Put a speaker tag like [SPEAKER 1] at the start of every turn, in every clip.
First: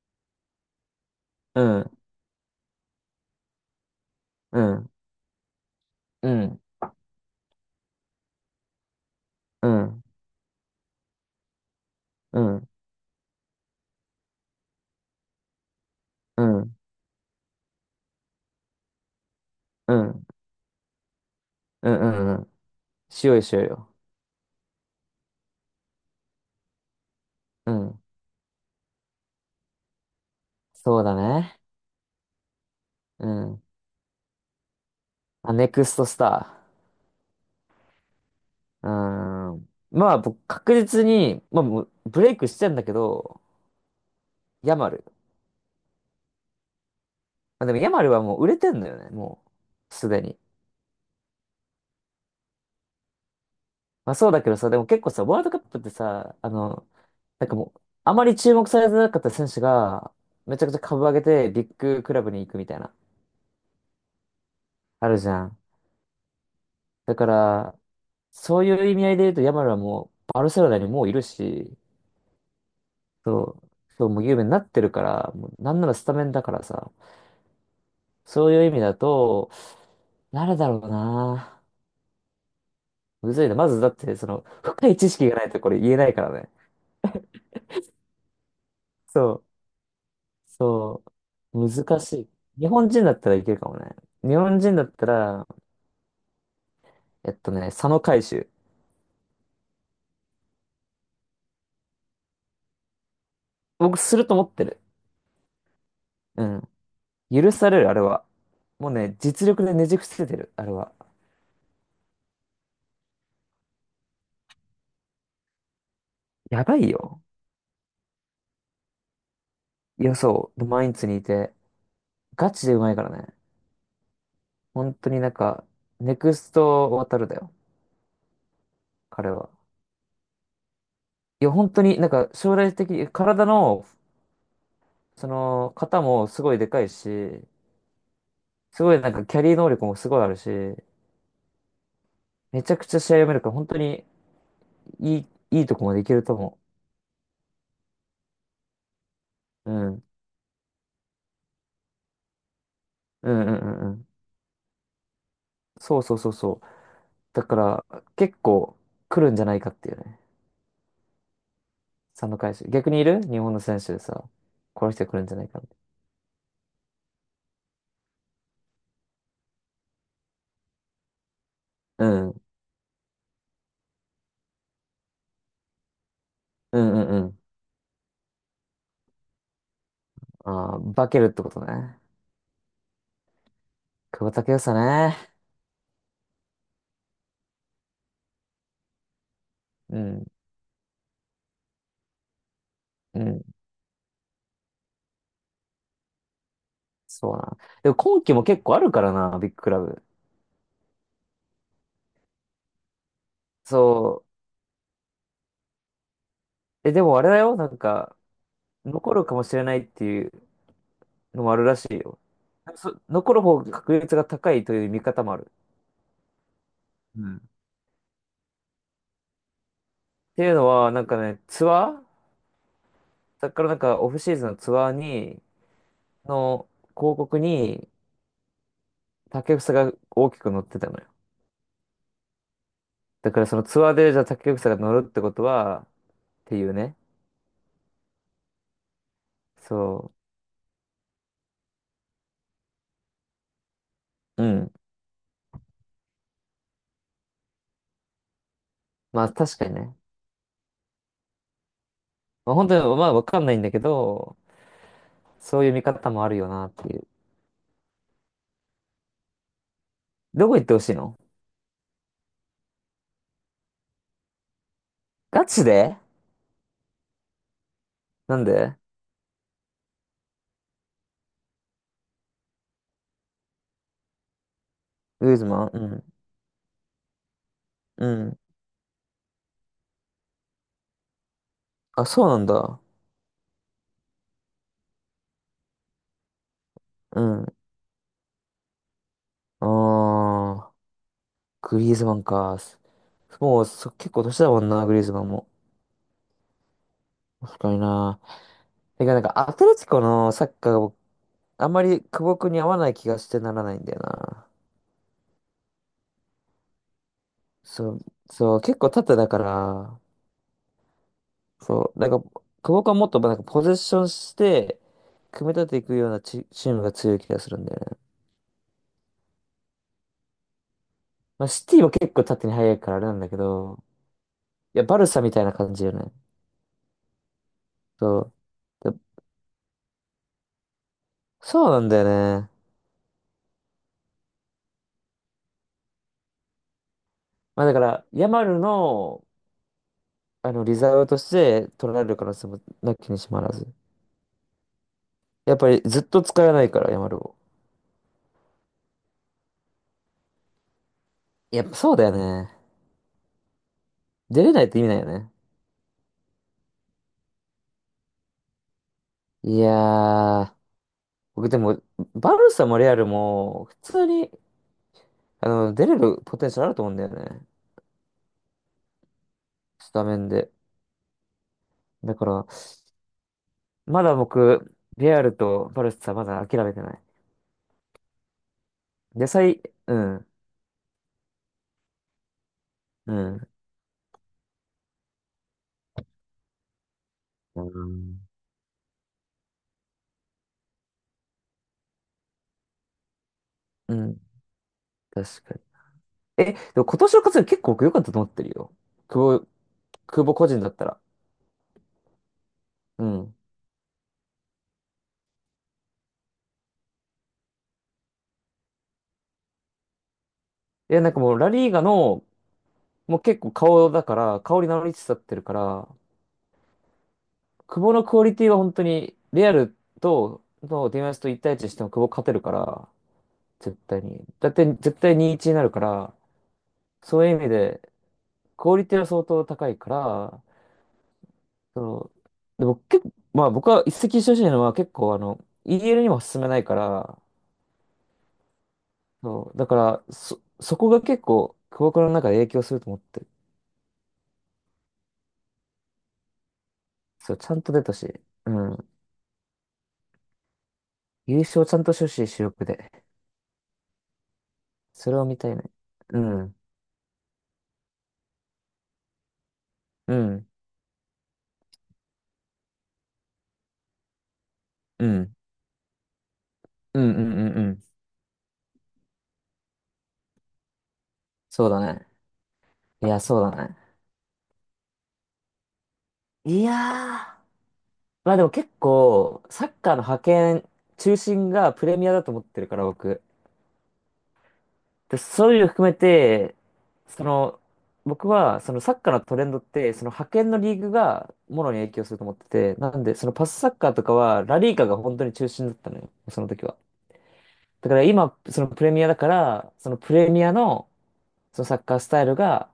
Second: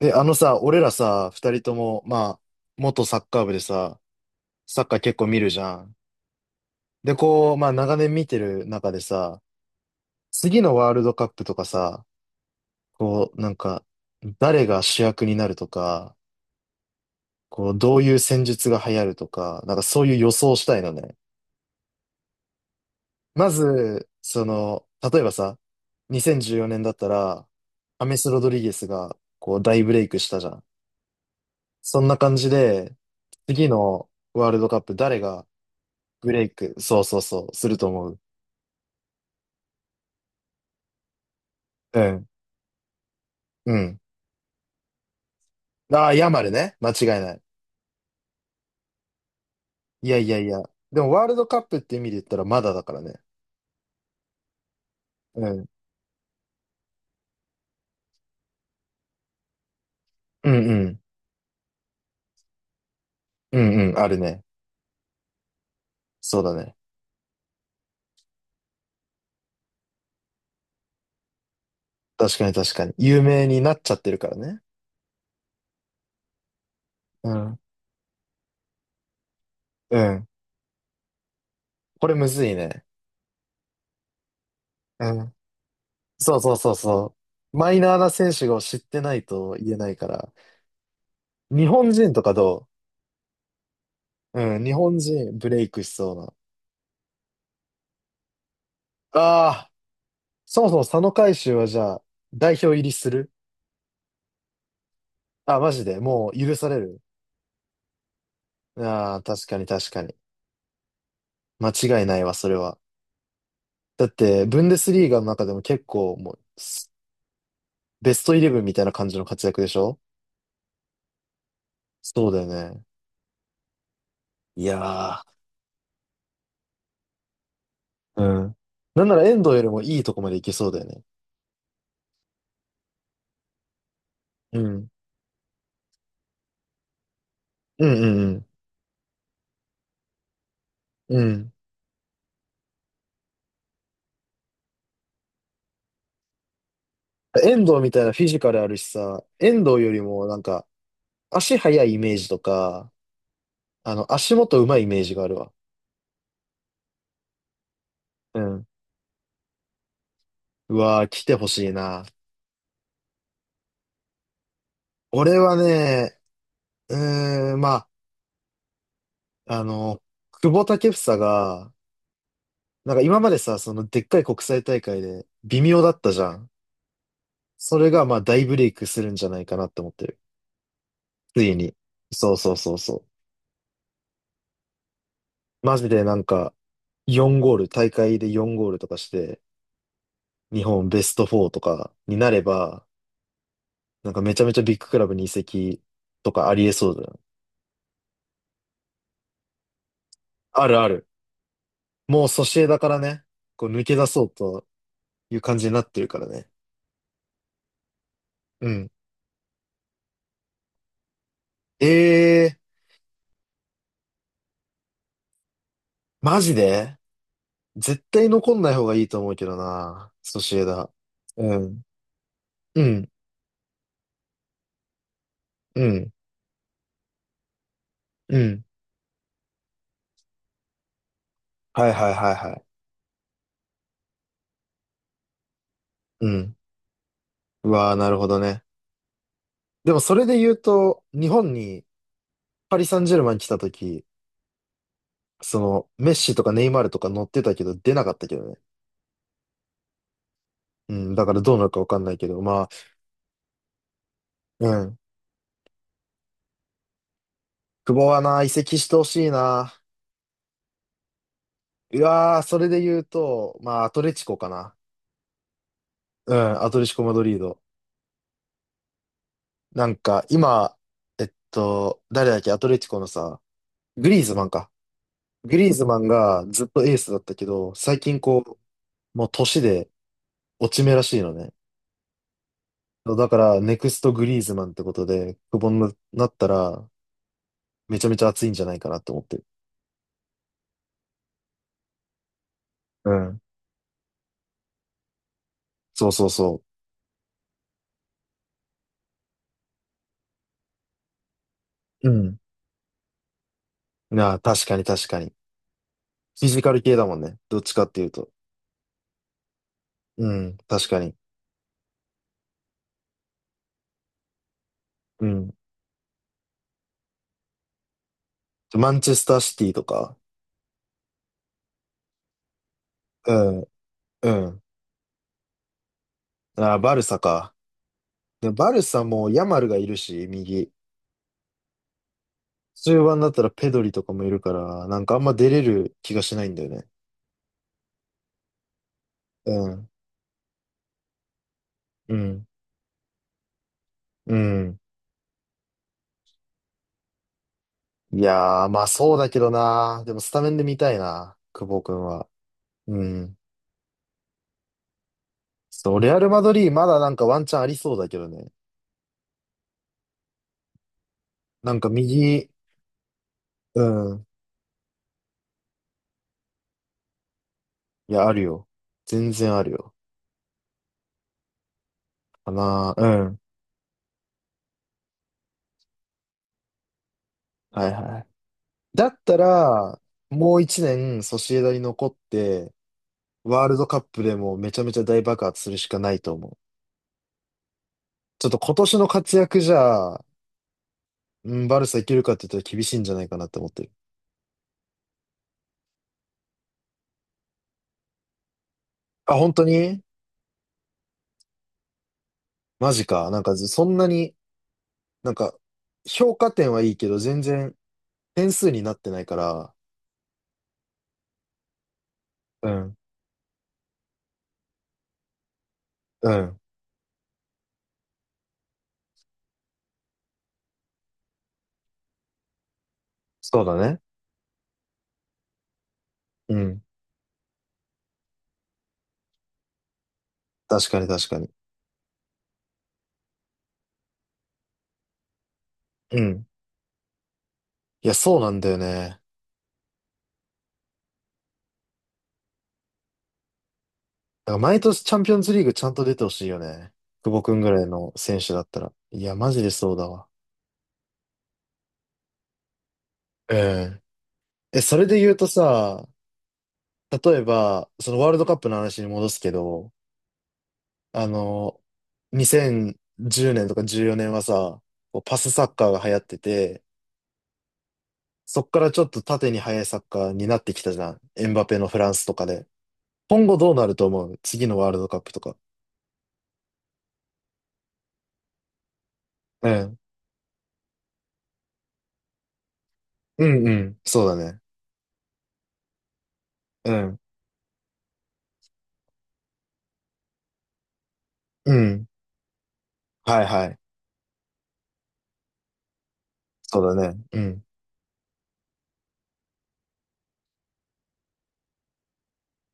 [SPEAKER 1] あのさ、俺らさ、二人
[SPEAKER 2] う
[SPEAKER 1] と
[SPEAKER 2] ん、
[SPEAKER 1] も、まあ、元サッカー部でさ、
[SPEAKER 2] う
[SPEAKER 1] サッ
[SPEAKER 2] ん、
[SPEAKER 1] カー結構見るじゃん。
[SPEAKER 2] うん、
[SPEAKER 1] で、こう、まあ、長年見てる中でさ、
[SPEAKER 2] うん、
[SPEAKER 1] 次のワールドカップとかさ、
[SPEAKER 2] うん、
[SPEAKER 1] こう、なんか、誰が主役になるとか、
[SPEAKER 2] うん、うん、
[SPEAKER 1] こう、どういう戦術が流行るとか、なんか
[SPEAKER 2] う
[SPEAKER 1] そういう
[SPEAKER 2] ん、
[SPEAKER 1] 予想したいのね。
[SPEAKER 2] うん、うん。しようよ、
[SPEAKER 1] ま
[SPEAKER 2] しようよ。
[SPEAKER 1] ず、その、例えばさ、2014年だったら、
[SPEAKER 2] うん。
[SPEAKER 1] アメス・ロドリゲスが、こう、大ブレイクしたじゃん。
[SPEAKER 2] そうだね。
[SPEAKER 1] そんな感じで、
[SPEAKER 2] うん。
[SPEAKER 1] 次のワールドカップ誰が
[SPEAKER 2] あ、ネクストス
[SPEAKER 1] ブレイ
[SPEAKER 2] タ
[SPEAKER 1] ク、そうそうそう、すると思う。
[SPEAKER 2] ー。うーん。まあ、僕、確実に、まあ、もう
[SPEAKER 1] う
[SPEAKER 2] ブ
[SPEAKER 1] ん、
[SPEAKER 2] レイクしてんだけど、
[SPEAKER 1] うん。
[SPEAKER 2] ヤマル。
[SPEAKER 1] ああ、ヤマルね。間違いない。
[SPEAKER 2] まあ、でも、ヤマルはもう売れてんだよね、もう、
[SPEAKER 1] い
[SPEAKER 2] す
[SPEAKER 1] や
[SPEAKER 2] で
[SPEAKER 1] いや
[SPEAKER 2] に。
[SPEAKER 1] いや。でも、ワールドカップって意味で言ったらまだだからね。
[SPEAKER 2] まあ、そうだけどさ、でも結構さ、ワー
[SPEAKER 1] う
[SPEAKER 2] ルドカ
[SPEAKER 1] ん。
[SPEAKER 2] ップってさ、あの、なんかもう、あまり注目されてなかった選手が、
[SPEAKER 1] うん
[SPEAKER 2] めちゃく
[SPEAKER 1] う
[SPEAKER 2] ちゃ
[SPEAKER 1] ん。
[SPEAKER 2] 株上げて、ビッグクラブに行くみたいな、
[SPEAKER 1] うんうん。あるね。
[SPEAKER 2] あるじゃん。
[SPEAKER 1] そうだね。
[SPEAKER 2] だから、そういう意味合いで言うと、ヤマルはもう、バルセロナにもういるし、
[SPEAKER 1] 確かに確かに。有
[SPEAKER 2] そ
[SPEAKER 1] 名に
[SPEAKER 2] う、
[SPEAKER 1] なっちゃっ
[SPEAKER 2] そう、
[SPEAKER 1] てる
[SPEAKER 2] もう
[SPEAKER 1] から
[SPEAKER 2] 有名にな
[SPEAKER 1] ね。
[SPEAKER 2] ってるから、もうなんならスタメンだからさ、
[SPEAKER 1] うん。
[SPEAKER 2] そういう意味だと、
[SPEAKER 1] うん。
[SPEAKER 2] 誰だろうな。
[SPEAKER 1] これむずいね。
[SPEAKER 2] むずいな。まずだって、その、深い知
[SPEAKER 1] う
[SPEAKER 2] 識
[SPEAKER 1] ん。
[SPEAKER 2] がないとこれ言えないから
[SPEAKER 1] そう
[SPEAKER 2] ね。
[SPEAKER 1] そうそうそう。マイナーな選手を知ってな
[SPEAKER 2] そ
[SPEAKER 1] い
[SPEAKER 2] う、
[SPEAKER 1] と言えないから。
[SPEAKER 2] そ
[SPEAKER 1] 日
[SPEAKER 2] う、
[SPEAKER 1] 本
[SPEAKER 2] 難
[SPEAKER 1] 人
[SPEAKER 2] し
[SPEAKER 1] とか
[SPEAKER 2] い。
[SPEAKER 1] ど
[SPEAKER 2] 日本人だったらいけるかもね。日
[SPEAKER 1] うう
[SPEAKER 2] 本
[SPEAKER 1] ん。日
[SPEAKER 2] 人だっ
[SPEAKER 1] 本
[SPEAKER 2] た
[SPEAKER 1] 人
[SPEAKER 2] ら、
[SPEAKER 1] ブレイクしそうな。
[SPEAKER 2] 佐野海舟。
[SPEAKER 1] ああ、そもそも佐野海舟はじゃあ、代表入りする。
[SPEAKER 2] 僕、すると思ってる。
[SPEAKER 1] あ、マジで、もう
[SPEAKER 2] う
[SPEAKER 1] 許さ
[SPEAKER 2] ん。
[SPEAKER 1] れる。
[SPEAKER 2] 許される、あれは。もう
[SPEAKER 1] あ
[SPEAKER 2] ね、
[SPEAKER 1] あ、確
[SPEAKER 2] 実
[SPEAKER 1] かに
[SPEAKER 2] 力でね
[SPEAKER 1] 確
[SPEAKER 2] じ
[SPEAKER 1] か
[SPEAKER 2] 伏
[SPEAKER 1] に。
[SPEAKER 2] せてる、あれは。
[SPEAKER 1] 間違いないわ、それは。だって、ブンデスリーガの中でも結構、もう、
[SPEAKER 2] やばいよ。
[SPEAKER 1] ベストイレブンみたいな感じの活躍でしょ？
[SPEAKER 2] いや、そう。で毎日にいて、
[SPEAKER 1] そうだよ
[SPEAKER 2] ガチでう
[SPEAKER 1] ね。
[SPEAKER 2] まいからね。
[SPEAKER 1] い
[SPEAKER 2] 本当に
[SPEAKER 1] や
[SPEAKER 2] なんか、ネクスト渡るだよ。
[SPEAKER 1] ー、うん。なんなら
[SPEAKER 2] 彼
[SPEAKER 1] 遠
[SPEAKER 2] は。
[SPEAKER 1] 藤よりもいいとこまでいけそうだよね。
[SPEAKER 2] いや、本当になんか、将来的に、体の、
[SPEAKER 1] うん。
[SPEAKER 2] その、型もすごいでかいし、
[SPEAKER 1] うんうん
[SPEAKER 2] すごいなんか、キャリー能力もすごいあるし、
[SPEAKER 1] うん。うん。
[SPEAKER 2] めちゃくちゃ試合読めるから、本当に、いいとこまでいけると思
[SPEAKER 1] 遠藤みたいなフィジカルあるしさ、遠
[SPEAKER 2] う。う
[SPEAKER 1] 藤より
[SPEAKER 2] ん。
[SPEAKER 1] もなんか、足速いイメージとか、
[SPEAKER 2] うんうんうんう
[SPEAKER 1] あ
[SPEAKER 2] ん。
[SPEAKER 1] の、足元上手いイメージがあるわ。
[SPEAKER 2] そうそうそうそう。だから、結
[SPEAKER 1] うん。
[SPEAKER 2] 構、来るんじゃないかっていうね。
[SPEAKER 1] うわー、来てほしいな。
[SPEAKER 2] 佐野返し逆にいる日本の選手でさ、この人来るんじゃ
[SPEAKER 1] 俺
[SPEAKER 2] ない
[SPEAKER 1] は
[SPEAKER 2] かって。
[SPEAKER 1] ね、まあ、あの、久保建英が、
[SPEAKER 2] うん。う
[SPEAKER 1] なんか今までさ、そのでっかい国際大会で微妙だったじゃん。
[SPEAKER 2] んうんうん。
[SPEAKER 1] それがまあ大ブレイクするんじゃないかなって思ってる。
[SPEAKER 2] あー、化けるっ
[SPEAKER 1] つ
[SPEAKER 2] てこ
[SPEAKER 1] い
[SPEAKER 2] と
[SPEAKER 1] に。
[SPEAKER 2] ね。
[SPEAKER 1] そうそうそうそ
[SPEAKER 2] 久保建英ね。
[SPEAKER 1] う。マジでなんか4ゴール、大会で4ゴールとかして、
[SPEAKER 2] うん、
[SPEAKER 1] 日本ベスト4とかになれば、
[SPEAKER 2] うん。
[SPEAKER 1] なんかめちゃめちゃビッグクラブに移籍とかありえそうだよ。
[SPEAKER 2] そうな。でも今季も結構あるからな、ビッグクラブ。
[SPEAKER 1] あるある。もうソシエダからね、こう抜け出
[SPEAKER 2] そ
[SPEAKER 1] そうという感じになってるからね。
[SPEAKER 2] う。え、でもあれだよ、なんか、
[SPEAKER 1] うん。
[SPEAKER 2] 残るかもしれないっていうのもあるら
[SPEAKER 1] え
[SPEAKER 2] しいよ。
[SPEAKER 1] えー、
[SPEAKER 2] そ、残る方が確率が高いという見方もある。
[SPEAKER 1] マジで
[SPEAKER 2] うんっ
[SPEAKER 1] 絶対残んない方がいいと思うけどな。ソ
[SPEAKER 2] ていう
[SPEAKER 1] シエ
[SPEAKER 2] の
[SPEAKER 1] ダ。
[SPEAKER 2] は、なんかね、
[SPEAKER 1] う
[SPEAKER 2] ツ
[SPEAKER 1] ん。
[SPEAKER 2] アー
[SPEAKER 1] うん。
[SPEAKER 2] だからなんかオフシーズンのツアーに、
[SPEAKER 1] うん。
[SPEAKER 2] の広告に
[SPEAKER 1] うん。
[SPEAKER 2] 竹房が大きく載ってたのよ。
[SPEAKER 1] はいはいはいはい。
[SPEAKER 2] だからそのツアーでじゃあ竹房が乗るってことは、っ
[SPEAKER 1] う
[SPEAKER 2] て
[SPEAKER 1] ん。
[SPEAKER 2] いうね。
[SPEAKER 1] うわあ、なるほどね。でも
[SPEAKER 2] そ
[SPEAKER 1] それで言うと、日本にパリ・サンジェルマン来た時、
[SPEAKER 2] う。うん。
[SPEAKER 1] その、メッシとかネイマールとか乗ってたけど出なかったけどね。
[SPEAKER 2] まあ確かにね。
[SPEAKER 1] うん。だからどうなるかわかんないけど、
[SPEAKER 2] まあ
[SPEAKER 1] まあ、
[SPEAKER 2] 本当に、まあわかんないんだけど、
[SPEAKER 1] うん。
[SPEAKER 2] そういう見方もあるよなっていう。
[SPEAKER 1] 久保はな、移籍してほしいな。
[SPEAKER 2] どこ行ってほしいの
[SPEAKER 1] うわー、それで言うと、まあ、アトレチコかな。
[SPEAKER 2] ガチで
[SPEAKER 1] うん、アトレチコ・マドリード。
[SPEAKER 2] なんで
[SPEAKER 1] なんか、今、誰だっけ、アトレチコのさ、グリーズマンか。
[SPEAKER 2] グリーズ
[SPEAKER 1] グ
[SPEAKER 2] マン
[SPEAKER 1] リーズマ
[SPEAKER 2] う
[SPEAKER 1] ンがずっとエースだったけど、最
[SPEAKER 2] ん。う
[SPEAKER 1] 近
[SPEAKER 2] ん。
[SPEAKER 1] こう、もう年で落ち目らしいのね。
[SPEAKER 2] あ、そうなんだ。
[SPEAKER 1] だから、ネクストグリーズマンってことで、久保になったら、
[SPEAKER 2] うん。
[SPEAKER 1] めちゃめちゃ熱いんじゃないかなって思ってる。
[SPEAKER 2] あー、グリーズマンか。
[SPEAKER 1] うん。
[SPEAKER 2] もうそ結構年だもんな、グリーズマンも。
[SPEAKER 1] そうそうそ
[SPEAKER 2] 確かにな。てかなんかアトレティコのサッカーが僕あんまり
[SPEAKER 1] う。う
[SPEAKER 2] 久保
[SPEAKER 1] ん。
[SPEAKER 2] 君に合わない気がしてならないんだよ
[SPEAKER 1] なあ、
[SPEAKER 2] な。
[SPEAKER 1] 確かに確かに。フィジカル系だもんね。どっちかっ
[SPEAKER 2] そう、
[SPEAKER 1] ていうと。
[SPEAKER 2] そう、結構縦だから、
[SPEAKER 1] うん、確かに。
[SPEAKER 2] そう、なんか、久保君はもっとなんかポゼッションして、
[SPEAKER 1] う
[SPEAKER 2] 組
[SPEAKER 1] ん。
[SPEAKER 2] み立てていくようなチ、チームが強い気がするんだよね。
[SPEAKER 1] マンチェスターシティとか。
[SPEAKER 2] まあ、シティは結構縦に速いからあれなんだ
[SPEAKER 1] う
[SPEAKER 2] け
[SPEAKER 1] ん、
[SPEAKER 2] ど、
[SPEAKER 1] うん。
[SPEAKER 2] いや、バルサみたいな感じよね。
[SPEAKER 1] ああ、バルサか。
[SPEAKER 2] そ
[SPEAKER 1] で、バル
[SPEAKER 2] う。で
[SPEAKER 1] サもヤマルがいるし、右。
[SPEAKER 2] そうなんだよね。
[SPEAKER 1] 中盤だったらペドリとかもいるから、なんかあんま出れる気がしないんだよね。
[SPEAKER 2] まあ、だから、ヤマルの、
[SPEAKER 1] うん、
[SPEAKER 2] あの、リザーブとして取られ
[SPEAKER 1] う
[SPEAKER 2] る可能
[SPEAKER 1] ん、
[SPEAKER 2] 性もなきにしもあらず。
[SPEAKER 1] うん。
[SPEAKER 2] やっぱりずっと使えないから、ヤマルを。
[SPEAKER 1] いやー、まあそうだけどな。でもスタメンで見たいな、
[SPEAKER 2] や
[SPEAKER 1] 久
[SPEAKER 2] っぱ
[SPEAKER 1] 保く
[SPEAKER 2] そう
[SPEAKER 1] ん
[SPEAKER 2] だよ
[SPEAKER 1] は。
[SPEAKER 2] ね。
[SPEAKER 1] うん。
[SPEAKER 2] 出れないって意味ないよね。
[SPEAKER 1] そう、レアル・マドリーまだなんかワンチャンありそうだけどね。
[SPEAKER 2] いやー、僕で
[SPEAKER 1] なん
[SPEAKER 2] も、
[SPEAKER 1] か
[SPEAKER 2] バ
[SPEAKER 1] 右、
[SPEAKER 2] ルサもレアルも、普
[SPEAKER 1] う
[SPEAKER 2] 通
[SPEAKER 1] ん。
[SPEAKER 2] に、あの、出れるポテンシャルあると思うんだよね。
[SPEAKER 1] いや、あるよ。全然ある
[SPEAKER 2] ス
[SPEAKER 1] よ。
[SPEAKER 2] タメンで。だから、
[SPEAKER 1] かな。うん。
[SPEAKER 2] まだ僕、リアルとバルスはまだ諦めてない。
[SPEAKER 1] はいはい。だっ
[SPEAKER 2] 野
[SPEAKER 1] た
[SPEAKER 2] 菜、う
[SPEAKER 1] ら、
[SPEAKER 2] ん、
[SPEAKER 1] もう一年ソシエダに残って、
[SPEAKER 2] うん、
[SPEAKER 1] ワールドカップでもめちゃめちゃ大爆発するしかないと思う。
[SPEAKER 2] うん。
[SPEAKER 1] ちょっと今年の活躍じゃ、うん、バルサいけるかって言ったら厳しいんじゃないかなって思ってる。
[SPEAKER 2] うん、確かに。え、でも今年の活躍結構僕良かったと思ってるよ。
[SPEAKER 1] あ、
[SPEAKER 2] 久保、
[SPEAKER 1] 本当に
[SPEAKER 2] 久保個人だったら。
[SPEAKER 1] マ
[SPEAKER 2] う
[SPEAKER 1] ジか。
[SPEAKER 2] ん。
[SPEAKER 1] なんか、そんなに、なんか、評価点はいいけど、全然点数になってないから。
[SPEAKER 2] いや、なんかもうラリーガの、
[SPEAKER 1] うん。
[SPEAKER 2] もう結構顔だから、顔に名乗りつつあってるから、
[SPEAKER 1] うん。
[SPEAKER 2] 久保のクオリティは本当に、リアルと、のディマスと一対一しても久保勝てるから、
[SPEAKER 1] そうだ
[SPEAKER 2] 絶
[SPEAKER 1] ね。
[SPEAKER 2] 対に。だって絶対2-1になるから、
[SPEAKER 1] うん。
[SPEAKER 2] そういう意味で、クオリティは相当高いから、
[SPEAKER 1] 確かに確かに。
[SPEAKER 2] そう、でも結構、まあ僕は一石一鳥じゃなのは結構あの、イーエ l に
[SPEAKER 1] う
[SPEAKER 2] も進
[SPEAKER 1] ん。
[SPEAKER 2] めないから、
[SPEAKER 1] いや、そうなんだよね。
[SPEAKER 2] そう、だから、そ、そこが結構、クボクの中で影響すると思ってる。
[SPEAKER 1] だから毎年チャンピオンズリーグちゃんと出てほしいよね。久
[SPEAKER 2] そう、
[SPEAKER 1] 保
[SPEAKER 2] ち
[SPEAKER 1] く
[SPEAKER 2] ゃ
[SPEAKER 1] ん
[SPEAKER 2] ん
[SPEAKER 1] ぐ
[SPEAKER 2] と
[SPEAKER 1] ら
[SPEAKER 2] 出
[SPEAKER 1] い
[SPEAKER 2] たし、
[SPEAKER 1] の選
[SPEAKER 2] う
[SPEAKER 1] 手だった
[SPEAKER 2] ん。
[SPEAKER 1] ら。いや、マジでそうだわ。
[SPEAKER 2] 優勝ちゃんとしてほしい、主力で。
[SPEAKER 1] うん。え、それ
[SPEAKER 2] それ
[SPEAKER 1] で
[SPEAKER 2] を
[SPEAKER 1] 言う
[SPEAKER 2] 見
[SPEAKER 1] と
[SPEAKER 2] たいね。
[SPEAKER 1] さ、
[SPEAKER 2] うん、
[SPEAKER 1] 例えば、そのワールドカップの話に戻すけど、
[SPEAKER 2] うん、
[SPEAKER 1] あの、2010年とか14年はさ、
[SPEAKER 2] うん、う
[SPEAKER 1] こう
[SPEAKER 2] ん、
[SPEAKER 1] パスサッカーが流行ってて、
[SPEAKER 2] うん、うん、うん。
[SPEAKER 1] そっからちょっと縦に速いサッカーになってきたじゃん。エンバ
[SPEAKER 2] そう
[SPEAKER 1] ペ
[SPEAKER 2] だ
[SPEAKER 1] のフ
[SPEAKER 2] ね。
[SPEAKER 1] ランスとかで。
[SPEAKER 2] いや、そ
[SPEAKER 1] 今
[SPEAKER 2] うだ
[SPEAKER 1] 後どう
[SPEAKER 2] ね。
[SPEAKER 1] なると思う次のワールドカップとか。
[SPEAKER 2] いやー、まあでも結構、サ
[SPEAKER 1] う
[SPEAKER 2] ッカー
[SPEAKER 1] ん。
[SPEAKER 2] の覇権、中心がプレミアだと思ってるから、僕。
[SPEAKER 1] うんうん。そうだね。
[SPEAKER 2] で、そういうの含めて、
[SPEAKER 1] うん。
[SPEAKER 2] その、僕は、そのサッカーのトレンドって、その派遣のリーグがも
[SPEAKER 1] う
[SPEAKER 2] ろに影響
[SPEAKER 1] ん。
[SPEAKER 2] すると思ってて、なんで、その
[SPEAKER 1] はい
[SPEAKER 2] パス
[SPEAKER 1] は
[SPEAKER 2] サ
[SPEAKER 1] い。
[SPEAKER 2] ッカーとかは、ラリーカが本当に中心だったのよ、その時は。
[SPEAKER 1] そうだね。うん。
[SPEAKER 2] だから今、そのプレミアだから、そのプレミアの、そのサッカースタイルが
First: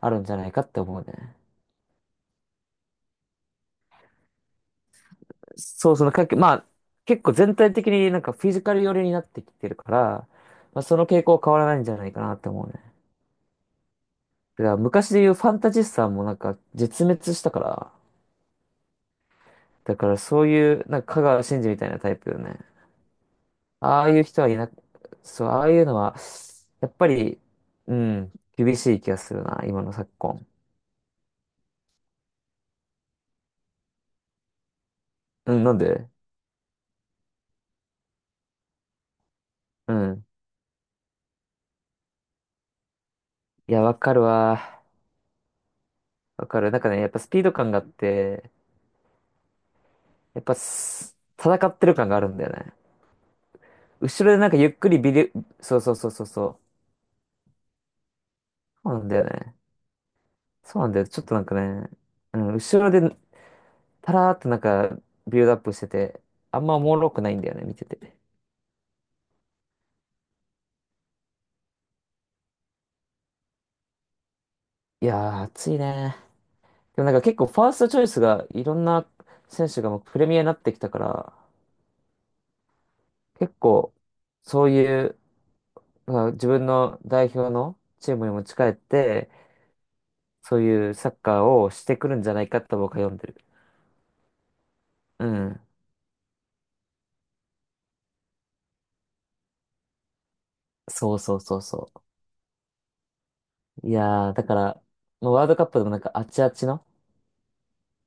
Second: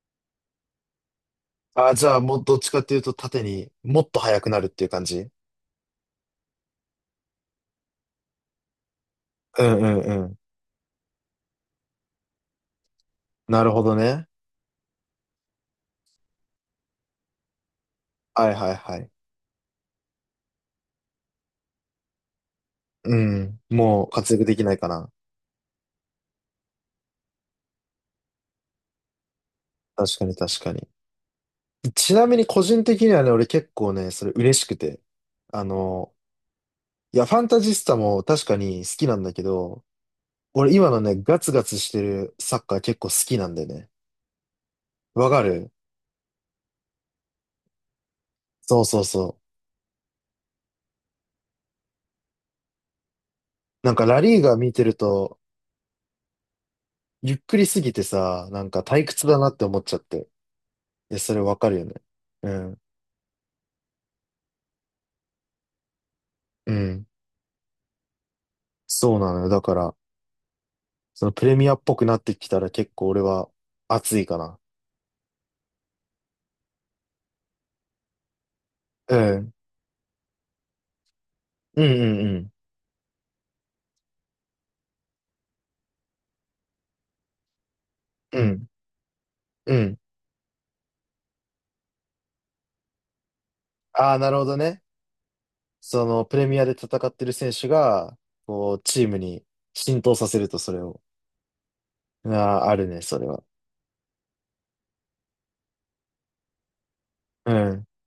[SPEAKER 2] あるんじゃないかって思うね。
[SPEAKER 1] あ、じゃあもうどっちかっていうと縦にもっと速くなるっていう感じ。
[SPEAKER 2] そうそのかけ、まあ、結構全体的になんかフィジカル寄りになってき
[SPEAKER 1] う
[SPEAKER 2] てるか
[SPEAKER 1] んうんう
[SPEAKER 2] ら、
[SPEAKER 1] ん。
[SPEAKER 2] まあ、その傾向は変わらないんじゃないかなって思うね。
[SPEAKER 1] なるほどね。
[SPEAKER 2] だから昔で言うファンタジスタもなんか絶滅したから、
[SPEAKER 1] はいはいはい。
[SPEAKER 2] だからそういう、なんか香川真司みたいなタイプよね。
[SPEAKER 1] うん。
[SPEAKER 2] あ
[SPEAKER 1] もう
[SPEAKER 2] あいう
[SPEAKER 1] 活
[SPEAKER 2] 人
[SPEAKER 1] 躍
[SPEAKER 2] は
[SPEAKER 1] で
[SPEAKER 2] い
[SPEAKER 1] き
[SPEAKER 2] な、
[SPEAKER 1] ないかな。
[SPEAKER 2] そう、ああいうのは、やっぱり、うん、厳しい気がするな、今の昨
[SPEAKER 1] 確かに
[SPEAKER 2] 今。
[SPEAKER 1] 確かに。ちなみに個人的にはね、俺結構ね、それ嬉しくて。
[SPEAKER 2] う
[SPEAKER 1] あ
[SPEAKER 2] ん、なんで
[SPEAKER 1] の、いや、ファンタジスタも確かに好きなんだけど、
[SPEAKER 2] うん。
[SPEAKER 1] 俺今のね、ガツガツしてるサッカー結構好きなんで
[SPEAKER 2] いや、
[SPEAKER 1] ね。
[SPEAKER 2] わかるわ。
[SPEAKER 1] わかる？
[SPEAKER 2] わかる。なんかね、やっぱスピード感があって、
[SPEAKER 1] そうそうそ
[SPEAKER 2] やっぱす、戦ってる感があるんだよね。
[SPEAKER 1] う。なんかラ
[SPEAKER 2] 後ろで
[SPEAKER 1] リー
[SPEAKER 2] なん
[SPEAKER 1] ガ
[SPEAKER 2] かゆ
[SPEAKER 1] 見
[SPEAKER 2] っ
[SPEAKER 1] て
[SPEAKER 2] く
[SPEAKER 1] る
[SPEAKER 2] りビデ、
[SPEAKER 1] と、
[SPEAKER 2] そうそうそうそうそう。
[SPEAKER 1] ゆっくりすぎてさ、なんか
[SPEAKER 2] そうな
[SPEAKER 1] 退
[SPEAKER 2] んだよ
[SPEAKER 1] 屈だなっ
[SPEAKER 2] ね。
[SPEAKER 1] て思っちゃって。
[SPEAKER 2] そうなんだよ。
[SPEAKER 1] いや、
[SPEAKER 2] ちょっ
[SPEAKER 1] そ
[SPEAKER 2] と
[SPEAKER 1] れ
[SPEAKER 2] なんか
[SPEAKER 1] わかるよ
[SPEAKER 2] ね、
[SPEAKER 1] ね。
[SPEAKER 2] う
[SPEAKER 1] う
[SPEAKER 2] ん、
[SPEAKER 1] ん。
[SPEAKER 2] 後ろで、タラーっとなんか、ビルドアップしてて、あん
[SPEAKER 1] う
[SPEAKER 2] まおも
[SPEAKER 1] ん。
[SPEAKER 2] ろくないんだよね、見てて。
[SPEAKER 1] そうなのよ。だから、そのプレミアっぽくなってきたら結構俺は熱いかな。
[SPEAKER 2] いやー、暑いね。でもなんか結構ファーストチョイスがいろんな
[SPEAKER 1] うん。
[SPEAKER 2] 選手がもうプレミアになってきたから、
[SPEAKER 1] うんうん
[SPEAKER 2] 結構そういう、まあ、自分の代表のチームに
[SPEAKER 1] う
[SPEAKER 2] 持ち帰
[SPEAKER 1] ん。
[SPEAKER 2] って、
[SPEAKER 1] うん。うん。
[SPEAKER 2] そういうサッカーをしてくるんじゃないかと僕は読んでる。
[SPEAKER 1] ああ、なるほどね。
[SPEAKER 2] うん。
[SPEAKER 1] そのプレミアで戦ってる選手が、こう、チームに浸透させるとそれを。
[SPEAKER 2] そうそうそうそ
[SPEAKER 1] ああ、あるね、それは。
[SPEAKER 2] う。いやー、だから、もうワールドカップでもなんかあちあちの、
[SPEAKER 1] うん。い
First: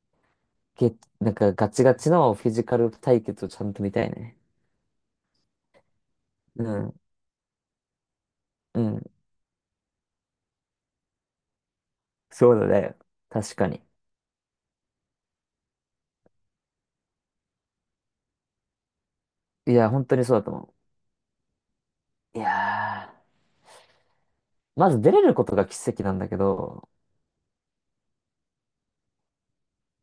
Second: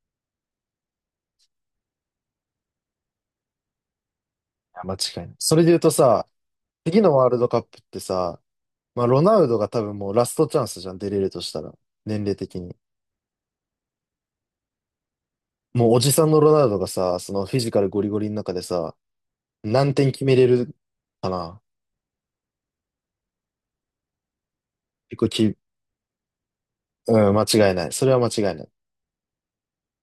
[SPEAKER 2] げ、なんかガチガチのフィジカル対決をちゃんと見たいね。
[SPEAKER 1] や間違いない。それで言うとさ、
[SPEAKER 2] うん。
[SPEAKER 1] 次のワールドカップってさ、
[SPEAKER 2] うん。
[SPEAKER 1] まあ、ロナウドが多分もうラストチャンスじゃん、出れるとしたら。年齢
[SPEAKER 2] そう
[SPEAKER 1] 的
[SPEAKER 2] だ
[SPEAKER 1] に。
[SPEAKER 2] ね。確かに。
[SPEAKER 1] もうおじさんのロナウドがさ、そのフィジカルゴリゴリの中でさ、
[SPEAKER 2] いや、
[SPEAKER 1] 何
[SPEAKER 2] 本
[SPEAKER 1] 点
[SPEAKER 2] 当
[SPEAKER 1] 決
[SPEAKER 2] に
[SPEAKER 1] め
[SPEAKER 2] そうだ
[SPEAKER 1] れ
[SPEAKER 2] と思
[SPEAKER 1] るかな。
[SPEAKER 2] う。いやー。まず出
[SPEAKER 1] 結
[SPEAKER 2] れ
[SPEAKER 1] 構
[SPEAKER 2] るこ
[SPEAKER 1] き、
[SPEAKER 2] とが奇跡なんだけど、
[SPEAKER 1] うん、間違いない。それは間違いない。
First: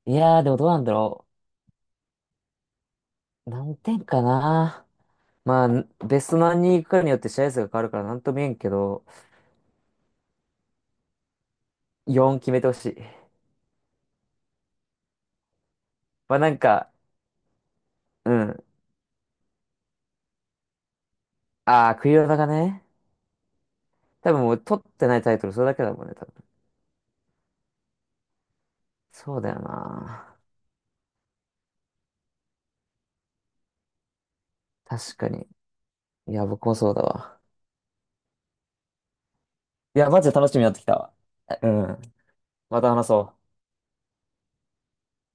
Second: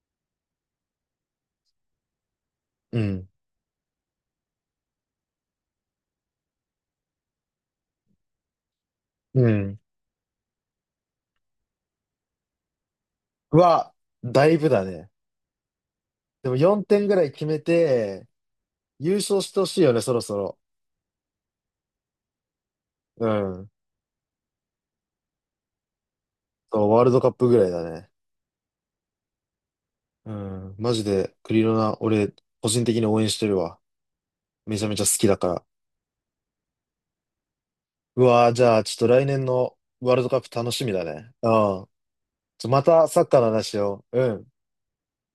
[SPEAKER 2] いやーでもどうなんだろ
[SPEAKER 1] うん。
[SPEAKER 2] う。何点かな。まあ、ベスト何人行くかによって試合数が変わるからなんとも言えんけど、
[SPEAKER 1] うん。
[SPEAKER 2] 4決めてほしい。
[SPEAKER 1] は、だいぶだね。
[SPEAKER 2] まあ
[SPEAKER 1] で
[SPEAKER 2] な
[SPEAKER 1] も
[SPEAKER 2] ん
[SPEAKER 1] 4
[SPEAKER 2] か、
[SPEAKER 1] 点ぐらい決めて、
[SPEAKER 2] うん。
[SPEAKER 1] 優勝してほしいよね、そろそろ。
[SPEAKER 2] ああ、クリロナがね、
[SPEAKER 1] うん。
[SPEAKER 2] 多分もう取ってないタイトルそれだけだもんね、多分。
[SPEAKER 1] そう、ワールドカップぐらいだね。
[SPEAKER 2] そうだよ
[SPEAKER 1] う
[SPEAKER 2] な。
[SPEAKER 1] ん。マジで、クリロナ、俺、個人的に応援してるわ。めちゃめちゃ好
[SPEAKER 2] 確
[SPEAKER 1] き
[SPEAKER 2] か
[SPEAKER 1] だか
[SPEAKER 2] に。
[SPEAKER 1] ら。
[SPEAKER 2] いや、僕もそうだわ。
[SPEAKER 1] うわー、じゃあ、ちょっと来年の
[SPEAKER 2] いや、
[SPEAKER 1] ワー
[SPEAKER 2] マ
[SPEAKER 1] ルド
[SPEAKER 2] ジで
[SPEAKER 1] カ
[SPEAKER 2] 楽
[SPEAKER 1] ッ
[SPEAKER 2] し
[SPEAKER 1] プ
[SPEAKER 2] みにな
[SPEAKER 1] 楽
[SPEAKER 2] って
[SPEAKER 1] し
[SPEAKER 2] き
[SPEAKER 1] み
[SPEAKER 2] た
[SPEAKER 1] だ
[SPEAKER 2] わ。
[SPEAKER 1] ね。う
[SPEAKER 2] う
[SPEAKER 1] ん。
[SPEAKER 2] ん。ま
[SPEAKER 1] ま
[SPEAKER 2] た話
[SPEAKER 1] た
[SPEAKER 2] そ
[SPEAKER 1] サッカーの
[SPEAKER 2] う。
[SPEAKER 1] 話を。うん。